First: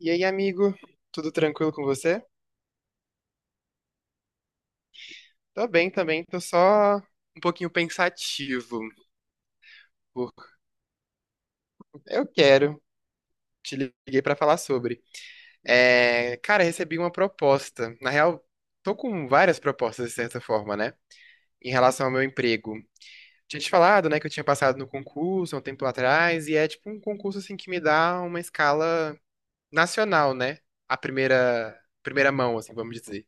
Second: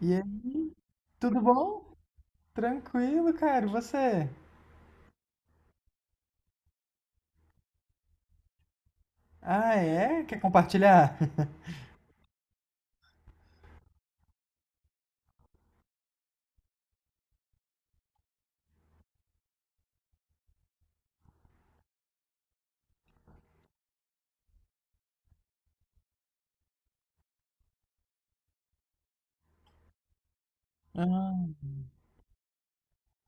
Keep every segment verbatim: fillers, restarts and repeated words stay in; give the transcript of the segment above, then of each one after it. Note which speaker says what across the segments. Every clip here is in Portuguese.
Speaker 1: E
Speaker 2: E aí,
Speaker 1: aí, amigo? Tudo
Speaker 2: tudo
Speaker 1: tranquilo com
Speaker 2: bom?
Speaker 1: você?
Speaker 2: Tranquilo, cara. E você?
Speaker 1: Tô bem também, tô só um pouquinho pensativo.
Speaker 2: Ah, é?
Speaker 1: por-
Speaker 2: Quer compartilhar?
Speaker 1: Eu quero, te liguei pra falar sobre. É, cara, recebi uma proposta. Na real, tô com várias propostas de certa forma, né? Em relação ao meu emprego. Tinha te falado, né, que eu tinha passado no concurso há um tempo atrás, e é tipo um concurso assim que me dá uma escala nacional, né? A
Speaker 2: Ah,
Speaker 1: primeira, primeira mão, assim, vamos dizer.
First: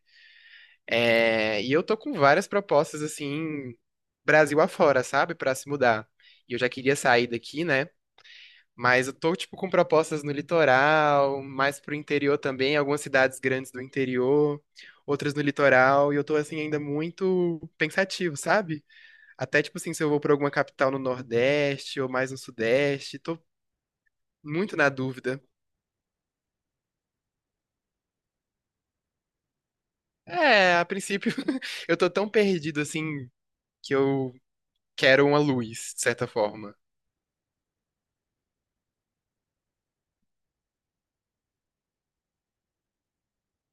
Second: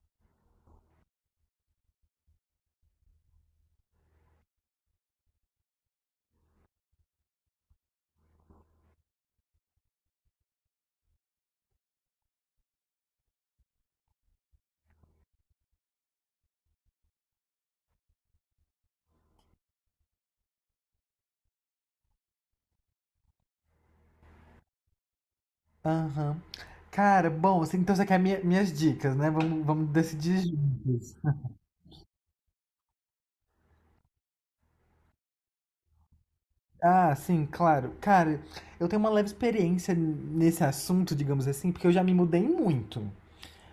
Speaker 1: É, e eu tô com várias propostas assim Brasil afora, sabe? Pra se mudar. E eu já queria sair daqui, né? Mas eu tô, tipo, com propostas no litoral, mais pro interior também, algumas cidades grandes do interior, outras no litoral, e eu tô, assim, ainda muito pensativo, sabe? Até, tipo assim, se eu vou pra alguma capital no Nordeste ou mais no Sudeste, tô muito na dúvida.
Speaker 2: aham. Cara, bom, assim, então você quer minha- minhas dicas, né? Vamos, vamos decidir
Speaker 1: É, a
Speaker 2: juntos.
Speaker 1: princípio, eu tô tão perdido, assim, que eu quero uma luz, de certa forma.
Speaker 2: Ah, sim, claro. Cara, eu tenho uma leve experiência nesse assunto, digamos assim, porque eu já me mudei muito.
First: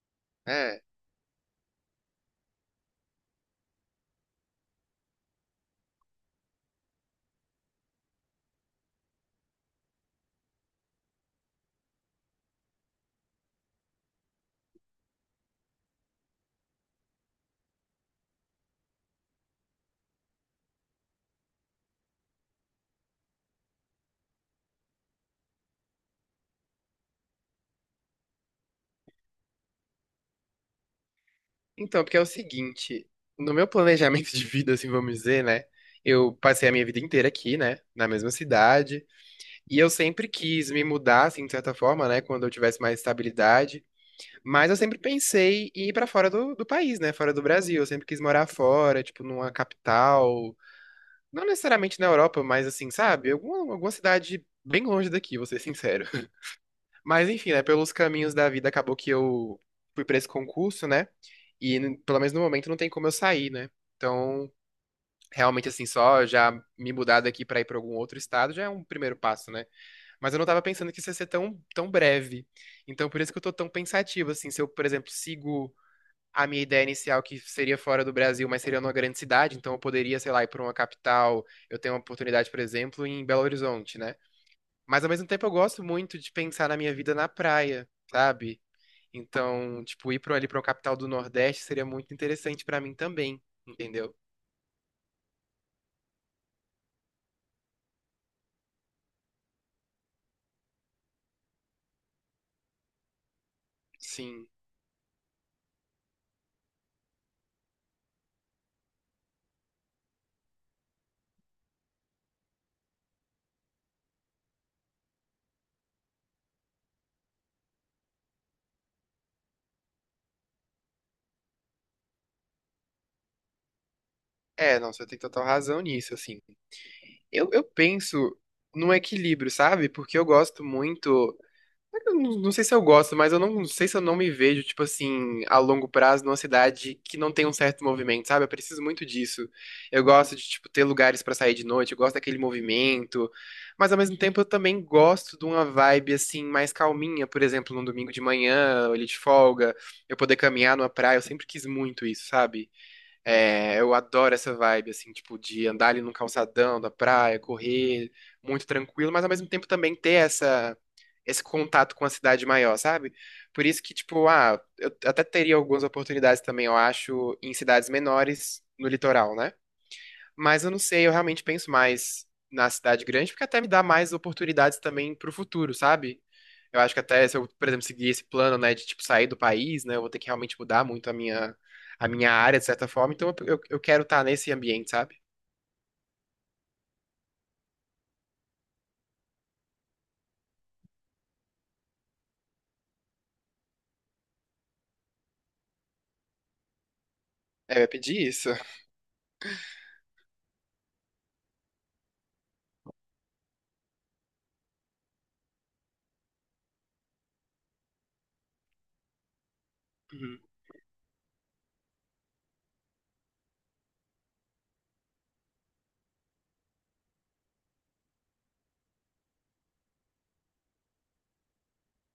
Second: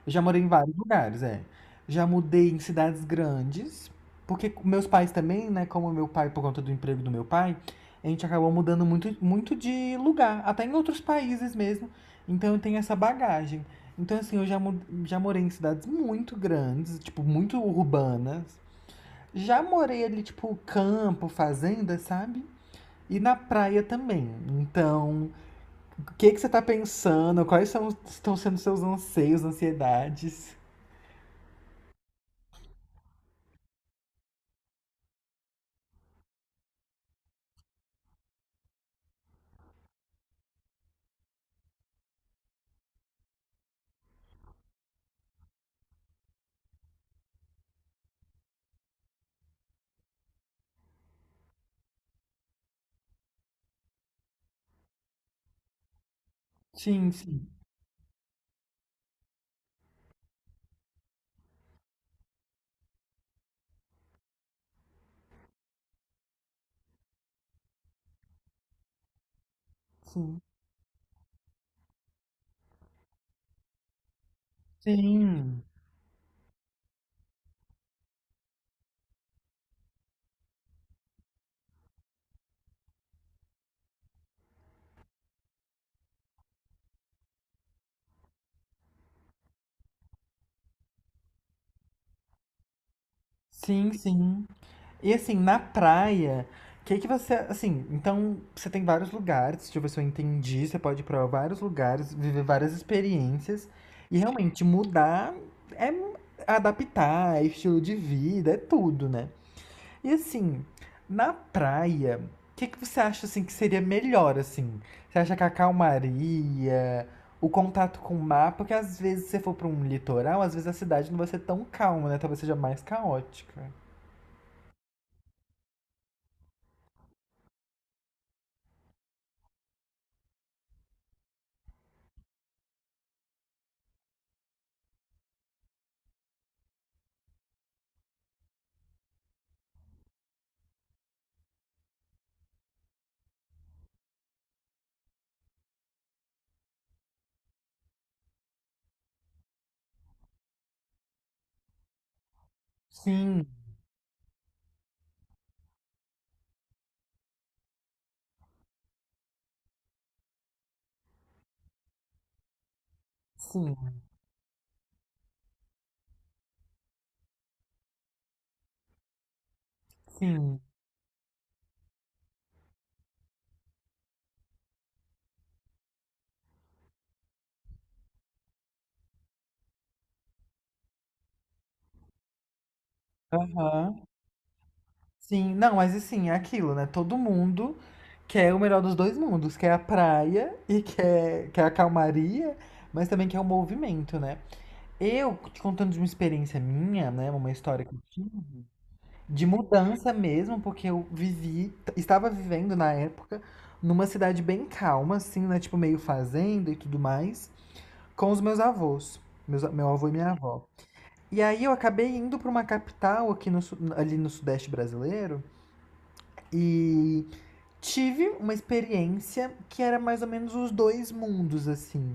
Speaker 2: Eu já morei em vários
Speaker 1: É.
Speaker 2: lugares, é. Já mudei em cidades grandes, porque meus pais também, né? Como meu pai, por conta do emprego do meu pai, a gente acabou mudando muito, muito de lugar, até em outros países mesmo. Então eu tenho essa bagagem. Então, assim, eu já, mu- já morei em cidades muito grandes, tipo, muito urbanas. Já morei ali, tipo, campo, fazenda, sabe? E na praia também. Então, o que que você tá pensando? Quais são, estão sendo seus anseios, ansiedades?
Speaker 1: Então, porque é o seguinte, no meu planejamento de vida, assim, vamos dizer, né? Eu passei a minha vida inteira aqui, né? Na mesma cidade. E eu sempre quis me mudar, assim, de certa forma, né? Quando eu tivesse mais estabilidade. Mas eu sempre pensei em ir pra fora do, do país, né? Fora do Brasil. Eu sempre quis morar fora, tipo, numa capital. Não necessariamente na Europa, mas assim, sabe? Alguma, alguma cidade bem longe daqui, vou ser sincero.
Speaker 2: Sim,
Speaker 1: Mas
Speaker 2: sim,
Speaker 1: enfim, né? Pelos caminhos da vida, acabou que eu fui pra esse concurso, né? E n- pelo menos no momento não tem como eu sair, né? Então, realmente assim, só já me mudar daqui pra ir pra algum outro estado já é um primeiro passo, né? Mas eu
Speaker 2: sim.
Speaker 1: não tava pensando que isso ia ser tão, tão breve. Então, por isso que eu tô tão pensativo, assim, se eu, por exemplo,
Speaker 2: Sim,
Speaker 1: sigo a minha ideia inicial que seria fora do Brasil, mas seria numa grande cidade, então eu poderia, sei lá, ir pra uma capital, eu tenho uma oportunidade, por exemplo, em Belo Horizonte, né? Mas ao mesmo tempo eu gosto muito de pensar na minha vida na praia. Sabe? Então, tipo, ir pra, ali pra uma capital do Nordeste seria muito interessante pra mim também,
Speaker 2: sim,
Speaker 1: entendeu?
Speaker 2: sim. E assim, na praia, o que que você, assim, então você tem vários lugares, deixa eu ver se eu entendi, você pode ir pra vários lugares, viver várias experiências e
Speaker 1: Sim.
Speaker 2: realmente mudar é adaptar, é estilo de vida, é tudo, né? E assim, na praia, o que que você acha assim que seria melhor assim? Você acha que a calmaria, o contato com o mar, porque às vezes se você for para um litoral, às vezes a cidade não vai ser tão calma, né? Talvez seja mais caótica.
Speaker 1: É, não, você tem total razão nisso, assim. Eu, eu penso num equilíbrio, sabe? Porque eu gosto muito. Eu Não não sei se eu gosto, mas eu não sei se eu não me vejo, tipo assim, a longo prazo numa cidade que não tem um certo movimento, sabe? Eu preciso muito disso. Eu gosto de, tipo, ter lugares pra sair de noite, eu gosto daquele movimento, mas ao mesmo tempo eu também gosto de uma vibe, assim, mais calminha, por exemplo, num domingo de manhã, ali de folga, eu poder caminhar numa praia, eu sempre quis muito isso, sabe?
Speaker 2: Sim,
Speaker 1: É, eu adoro essa vibe, assim, tipo, de andar ali no calçadão da praia, correr, muito tranquilo, mas ao mesmo tempo também ter essa, esse contato com a cidade maior, sabe? Por
Speaker 2: sim,
Speaker 1: isso que, tipo, ah, eu até teria algumas oportunidades também, eu acho, em cidades menores no litoral, né?
Speaker 2: sim.
Speaker 1: Mas eu não sei, eu realmente penso mais na cidade grande, porque até me dá mais oportunidades também pro futuro, sabe? Eu acho que até se eu, por exemplo, seguir esse plano, né, de tipo sair do país, né, eu vou ter que realmente mudar muito a minha, a minha área, de certa forma. Então eu, eu, eu
Speaker 2: Aham.
Speaker 1: quero estar nesse ambiente, sabe?
Speaker 2: Sim, não, mas assim, é aquilo, né? Todo mundo quer o melhor dos dois mundos, quer a praia e quer, quer a calmaria, mas também quer o movimento, né? Eu te contando de uma experiência minha, né, uma
Speaker 1: É, eu
Speaker 2: história
Speaker 1: ia
Speaker 2: que eu
Speaker 1: pedir isso.
Speaker 2: tive, de mudança mesmo, porque eu vivi, estava vivendo na época numa cidade bem calma, assim, né, tipo meio fazenda e tudo mais, com os meus avós, meus, meu avô e minha
Speaker 1: Uhum,
Speaker 2: avó. E aí eu acabei indo para uma capital aqui no, su- ali no sudeste brasileiro e tive uma experiência que era mais ou menos os dois mundos, assim.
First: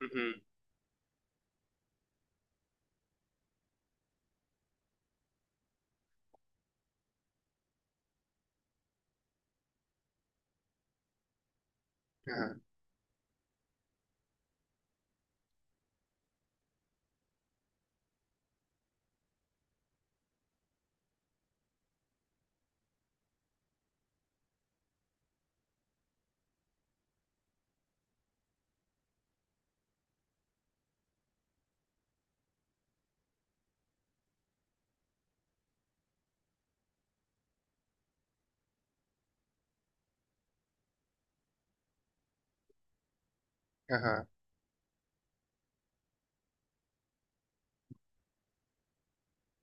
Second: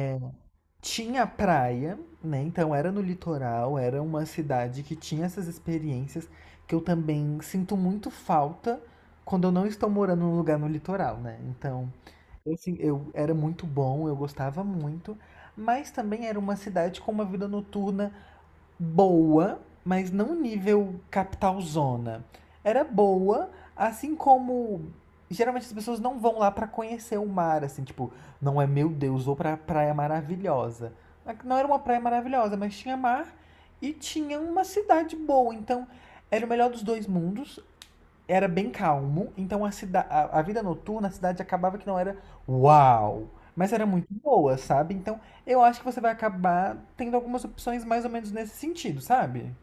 Speaker 1: uhum,
Speaker 2: Tinha praia, né? Então era no litoral, era uma cidade que tinha essas experiências que eu também sinto muito falta quando eu não estou morando num lugar no litoral, né? Então, eu,
Speaker 1: aham,
Speaker 2: assim, eu era muito bom, eu gostava muito, mas também era uma cidade com uma vida noturna boa, mas não nível capital zona. Era boa, assim como geralmente as pessoas não vão lá pra conhecer o mar, assim, tipo, não é meu Deus, vou pra praia maravilhosa. Não era uma praia maravilhosa, mas tinha mar e tinha uma cidade boa, então era o melhor dos dois mundos, era bem calmo, então a, cida a, a vida noturna, a cidade acabava que não era uau, mas era muito
Speaker 1: aham.
Speaker 2: boa, sabe? Então eu acho que você vai acabar tendo algumas opções mais ou menos nesse sentido, sabe?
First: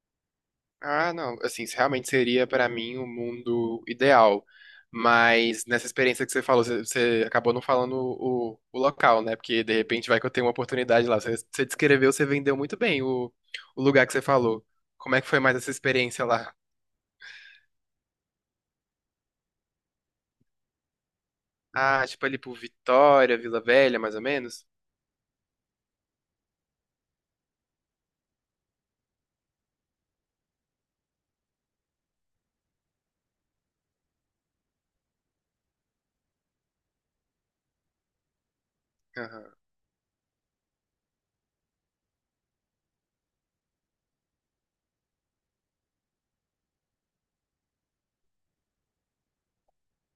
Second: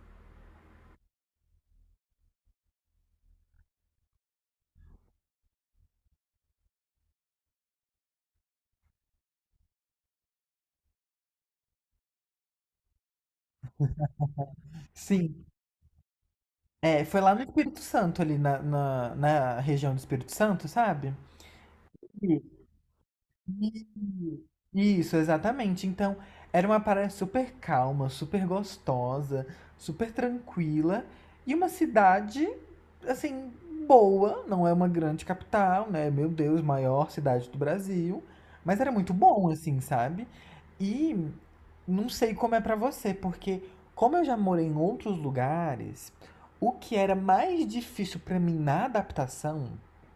Speaker 1: Ah, não, assim, isso realmente seria para mim o mundo ideal. Mas nessa experiência que você falou, você, você acabou não falando o, o local, né? Porque de repente vai que eu tenho uma oportunidade lá. Você, você descreveu, você vendeu muito bem o, o lugar que você falou. Como é que foi
Speaker 2: Sim.
Speaker 1: mais essa experiência lá?
Speaker 2: É, foi lá no Espírito Santo, ali na, na, na região do Espírito Santo, sabe?
Speaker 1: Ah, tipo ali por Vitória, Vila Velha, mais ou
Speaker 2: Isso,
Speaker 1: menos?
Speaker 2: Isso, exatamente. Então, era uma praia super calma, super gostosa, super tranquila e uma cidade, assim, boa. Não é uma grande capital, né? Meu Deus, maior cidade do Brasil. Mas era muito bom,
Speaker 1: Aham.
Speaker 2: assim, sabe? E não sei como é pra você, porque como eu já morei em outros lugares, o que era mais difícil pra mim na adaptação,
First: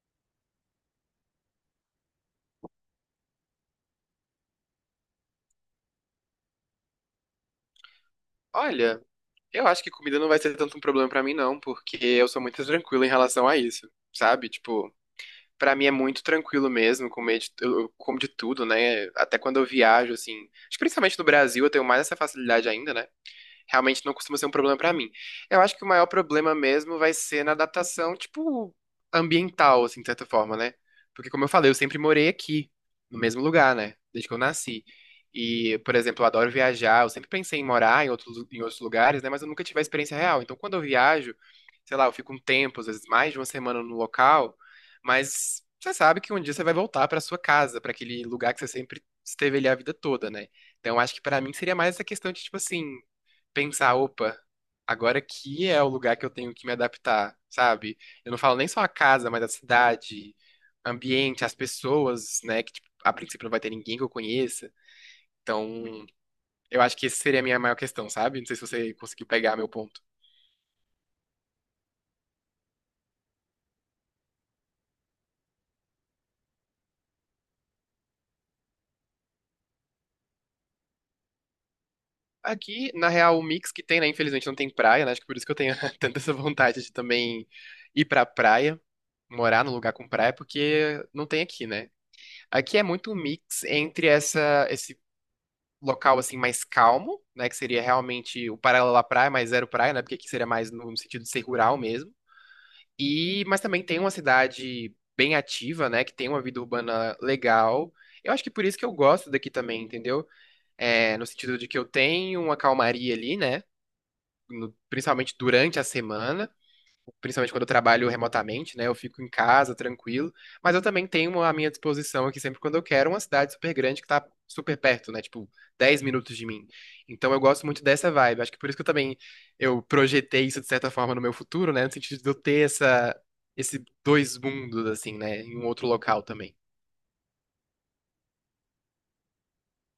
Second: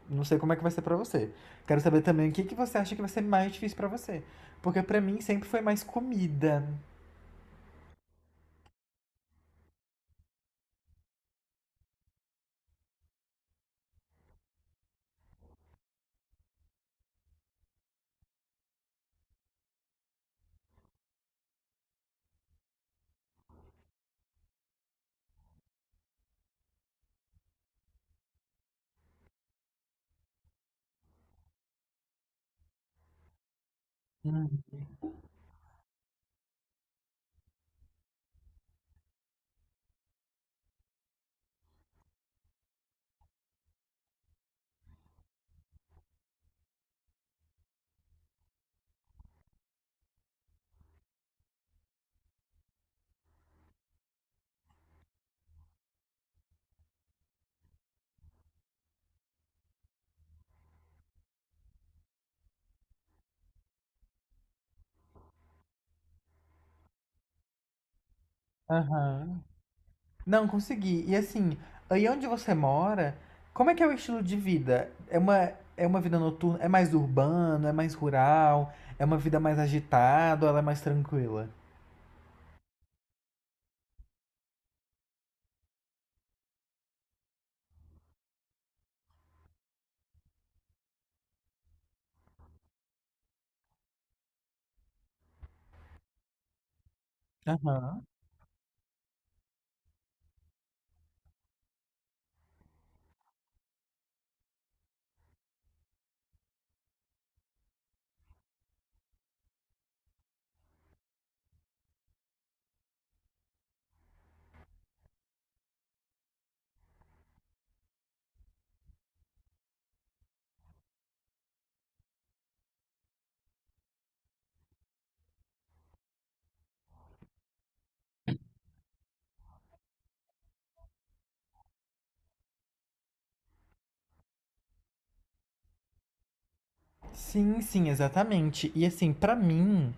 Speaker 2: não sei como é que vai ser pra você. Quero saber também o que, que você acha que vai ser mais difícil pra você. Porque pra mim sempre foi mais comida.
Speaker 1: Olha, eu acho que comida não vai ser tanto um problema para mim, não, porque eu sou muito tranquilo em relação a isso, sabe? Tipo. Pra mim é muito tranquilo mesmo, comer de, eu eu como de tudo, né? Até quando eu viajo, assim. Acho que principalmente no Brasil eu tenho mais essa facilidade ainda, né? Realmente não costuma ser um problema pra mim. Eu acho que o maior problema mesmo vai ser na adaptação, tipo, ambiental, assim, de certa forma, né? Porque, como eu falei, eu sempre morei aqui, no mesmo lugar, né? Desde que eu
Speaker 2: Hum.
Speaker 1: nasci. E, por exemplo, eu adoro viajar, eu sempre pensei em morar em outros, em outros lugares, né? Mas eu nunca tive a experiência real. Então, quando eu viajo, sei lá, eu fico um tempo, às vezes mais de uma semana no local, mas você sabe que um dia você vai voltar pra sua casa, pra aquele lugar que você sempre esteve ali a vida toda, né? Então, acho que pra mim seria mais essa questão de, tipo assim, pensar, opa, agora aqui é o lugar que eu tenho que me adaptar, sabe? Eu não falo nem só a casa, mas a cidade, ambiente, as pessoas, né? Que, tipo, a princípio não vai ter ninguém que eu conheça. Então, eu acho que essa seria a minha maior questão, sabe? Não sei se você conseguiu
Speaker 2: Aham.
Speaker 1: pegar meu ponto.
Speaker 2: Não, consegui. E assim, aí onde você mora, como é que é o estilo de vida? É uma, é uma vida noturna? É mais urbano? É mais rural? É uma vida mais agitada ou ela é mais tranquila?
Speaker 1: Aqui, na real, o mix que tem, né? Infelizmente não tem praia, né? Acho que por isso que eu tenho tanta essa vontade de também ir pra praia, morar num lugar com praia, porque não tem aqui, né? Aqui é muito um mix entre essa, local assim mais calmo, né, que seria
Speaker 2: Aham.
Speaker 1: realmente o paralelo à praia, mas zero praia, né, porque aqui seria mais no, no sentido de ser rural mesmo. E mas também tem uma cidade bem ativa, né, que tem uma vida urbana legal. Eu acho que por isso que eu gosto daqui também, entendeu? É, no sentido de que eu tenho uma calmaria ali, né, no- principalmente durante a semana, principalmente quando eu trabalho remotamente, né? Eu fico em casa, tranquilo. Mas eu também tenho à minha disposição aqui, sempre quando eu quero, uma cidade super grande que tá super perto, né? Tipo, dez minutos de mim. Então eu gosto muito dessa vibe. Acho que por isso que eu também eu projetei isso, de certa forma, no meu futuro, né? No sentido de eu ter essa, esse dois mundos, assim, né? Em um outro local também.
Speaker 2: Sim, sim, exatamente. E assim, pra mim.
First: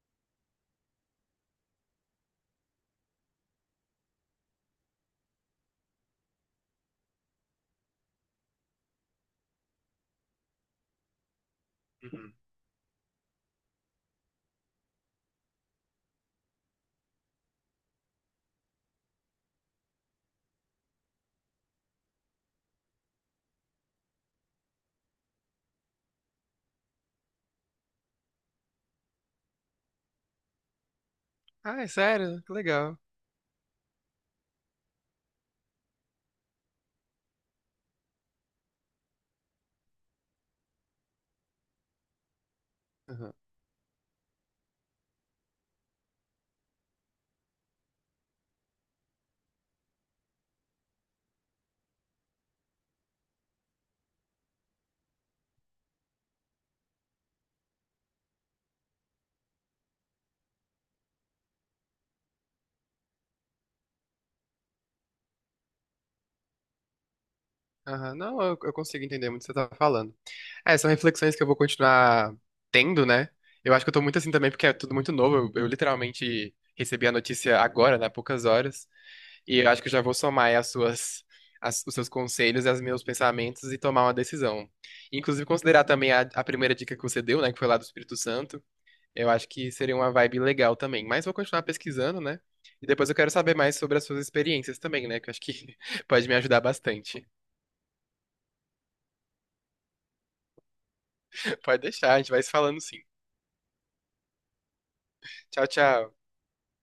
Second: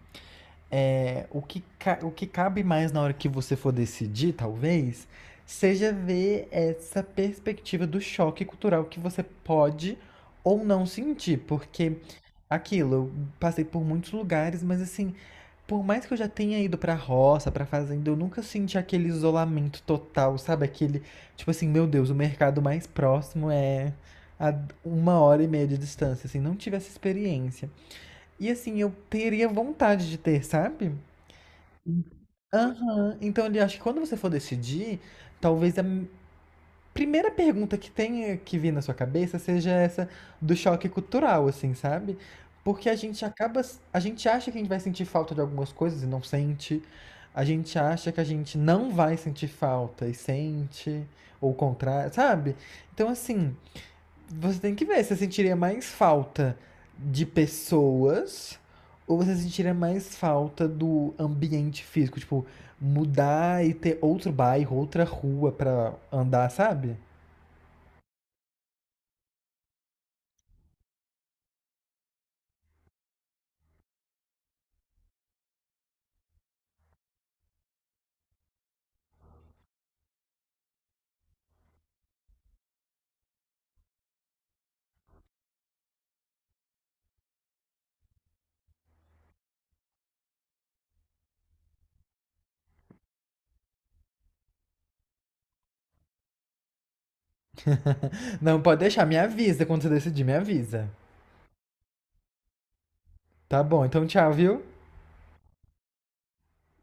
Speaker 2: É, o que, ca- o que cabe mais na hora que você for decidir, talvez, seja ver essa perspectiva do choque cultural que você pode ou não sentir, porque
Speaker 1: Uhum.
Speaker 2: aquilo, eu passei por muitos lugares, mas assim, por mais que eu já tenha ido pra roça, pra fazenda, eu nunca senti aquele isolamento total, sabe? Aquele, tipo assim, meu Deus, o mercado mais próximo é a uma hora e meia de distância, assim, não tive essa experiência. E assim, eu teria vontade de ter, sabe?
Speaker 1: Ah, é sério? Que legal.
Speaker 2: Aham. Então, ele acho que quando você for decidir, talvez a m- primeira pergunta que tenha que vir na sua cabeça seja essa do choque cultural, assim, sabe? Porque a gente
Speaker 1: Uhum.
Speaker 2: acaba, s- a gente acha que a gente vai sentir falta de algumas coisas e não sente. A gente acha que a gente não vai sentir falta e sente, ou o contrário, sabe? Então, assim, você tem que ver, você sentiria mais falta de pessoas ou você sentiria mais falta do ambiente físico? Tipo, mudar e ter outro bairro, outra rua pra andar, sabe?
Speaker 1: Aham, não, eu, eu consigo entender muito o que você tá falando. É, são reflexões que eu vou continuar tendo, né? Eu acho que eu tô muito assim também, porque é tudo muito novo. Eu, eu literalmente recebi a notícia agora, né? Há poucas horas. E eu acho que eu já vou somar aí as suas, as- os seus conselhos e os meus pensamentos e tomar uma decisão. Inclusive, considerar também a, a primeira dica que você deu, né? Que foi lá do Espírito Santo. Eu acho que seria uma vibe legal também. Mas vou continuar pesquisando, né? E depois eu quero saber mais sobre as suas experiências também, né? Que eu acho que pode me ajudar bastante.
Speaker 2: Não, pode deixar, me avisa quando você decidir, me avisa.
Speaker 1: Pode deixar, a gente vai se falando sim.
Speaker 2: Tá bom, então tchau, viu?
Speaker 1: Tchau, tchau.